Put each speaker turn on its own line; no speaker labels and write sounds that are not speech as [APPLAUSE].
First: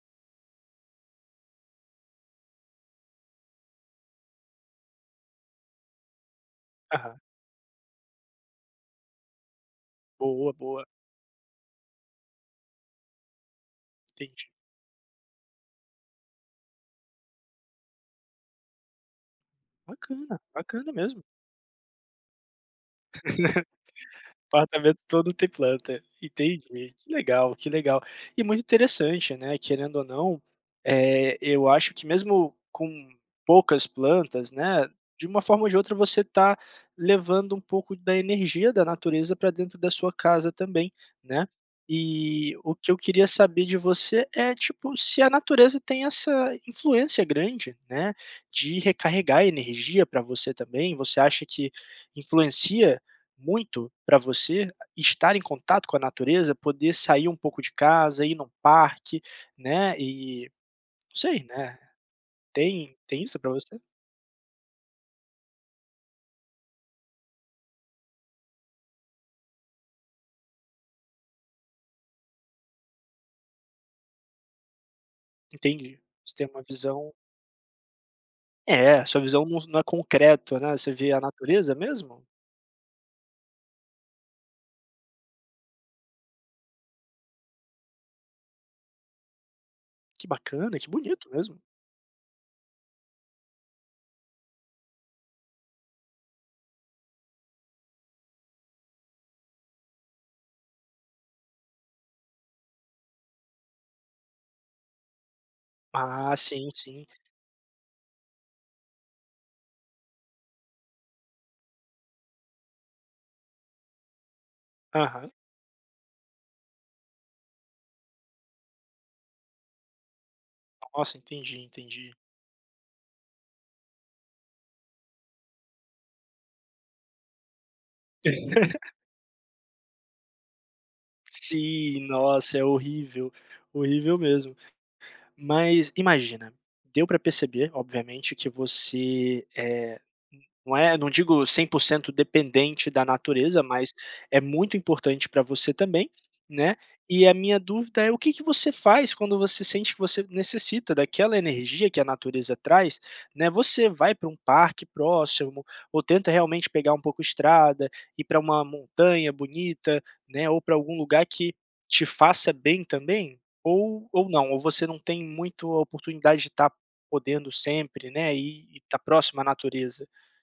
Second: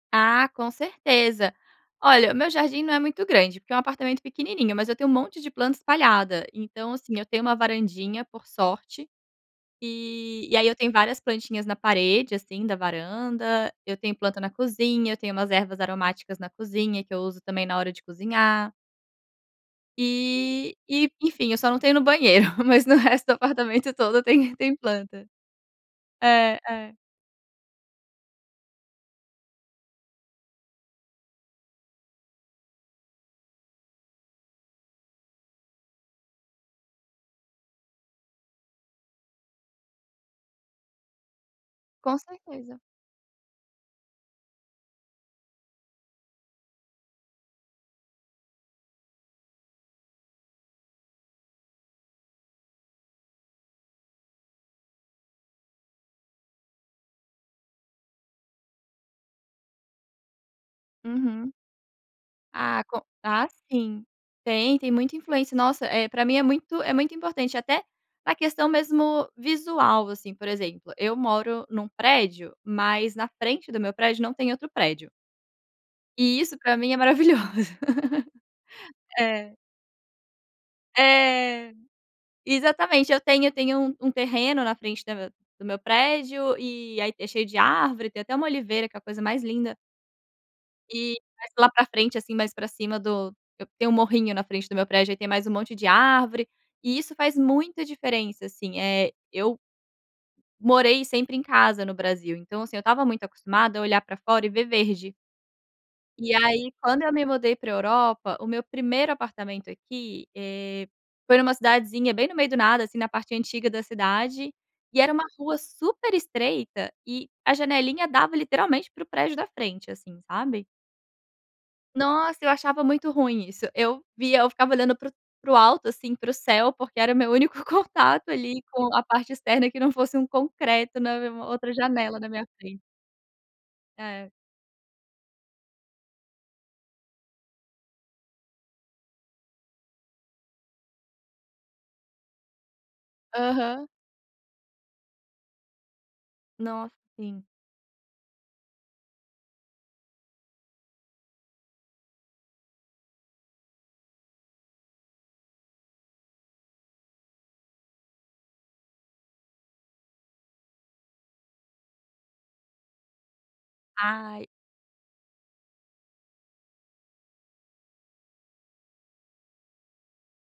Ah, com certeza. Olha, o meu jardim não é muito, grande, porque é um apartamento pequenininho. Mas eu tenho um monte de planta espalhada. Então, assim,
Aham.
eu tenho uma varandinha, por sorte, e
Boa.
e aí eu
Boa.
tenho, várias plantinhas na parede, assim, da varanda. Eu tenho planta
Entendi.
na cozinha. Eu tenho umas ervas aromáticas na cozinha que eu uso também na hora de cozinhar.
Bacana.
E
Bacana,
e
mesmo.
enfim, eu só não tenho no banheiro. Mas no resto do
[CHUCKLES]
apartamento todo tem tem
Apartamento
planta.
todo tem planta.
É.
Entendi.
É.
Que legal. Que legal. E muito interessante, né, querendo ou não, eh, eu acho que mesmo com poucas plantas, né, de uma forma ou de outra você tá levando um pouco da energia da natureza pra dentro da sua casa também, né.
Com
E o
certeza.
que eu queria saber de você é, tipo, se a natureza tem essa influência grande, né, de recarregar energia pra você também? Você acha que influencia muito pra você estar em contato com a natureza? Poder sair um pouco de casa, ir em um parque, né, e não sei,
Uhum.
né.
Ah,
Tem
com
tem isso
ah,
pra você?
sim. Tem tem muita influência. Nossa, eh, pra mim é muito é muito importante até na questão mesmo visual, assim. Por exemplo, eu moro num prédio, mas na frente do meu prédio, não tem outro prédio.
Entendi. Você
E,
tem
isso,
uma
pra mim, é
visão
maravilhoso.
É. A sua visão
É.
nus não é concreto, né. Você vê a natureza,
É.
mesmo?
Exatamente. Eu tenho eu tenho um terreno na frente da do meu prédio e aí é cheio de árvore. Tem até uma oliveira que é a coisa mais linda.
Que bacana. Que
E
bonito,
mais
mesmo.
lá pra frente, assim, mais pra cima do e tem um morrinho na frente do meu prédio. Aí tem mais um monte de árvore e isso faz muita diferença, assim. Eh, eu morei sempre em casa no Brasil. Então, assim, eu estava muito acostumada a olhar pra fora e ver verde. E,
Ah. Sim.
aí, quando
Sim.
eu me mudei para Europa, o meu 1º apartamento aqui, eh, foi numa cidadezinha bem no meio do nada, assim, na parte antiga da cidade. E era uma
Aham.
rua super estreita e a janelinha dava literalmente para o prédio da frente, assim, sabe.
Nossa. Entendi. Entendi.
Nossa, eu achava muito ruim isso. Eu via eu ficava olhando para o para o alto, assim, para o céu, porque era o meu único contato ali
[LAUGHS]
com a parte externa que não fosse um concreto na me outra
Sim.
janela na minha
Nossa, é
frente.
horrível. Horrível
É.
mesmo. Mas imagina, deu pra perceber, obviamente, que você, eh, não é não digo 100 % dependente da natureza,
Aham.
mas é muito importante pra você também, né.
Nossa.
E a
Sim.
minha dúvida é: O que que você faz quando você sente que você necessita daquela energia que a natureza traz, né. Você vai para um parque próximo? Ou tenta realmente pegar um pouco estrada e ir para uma montanha bonita, né? Ou para algum lugar que te faça bem também? Ou ou
Ai...
não, ou você não tem muito a oportunidade de estar podendo sempre, né, e e estar próximo à natureza?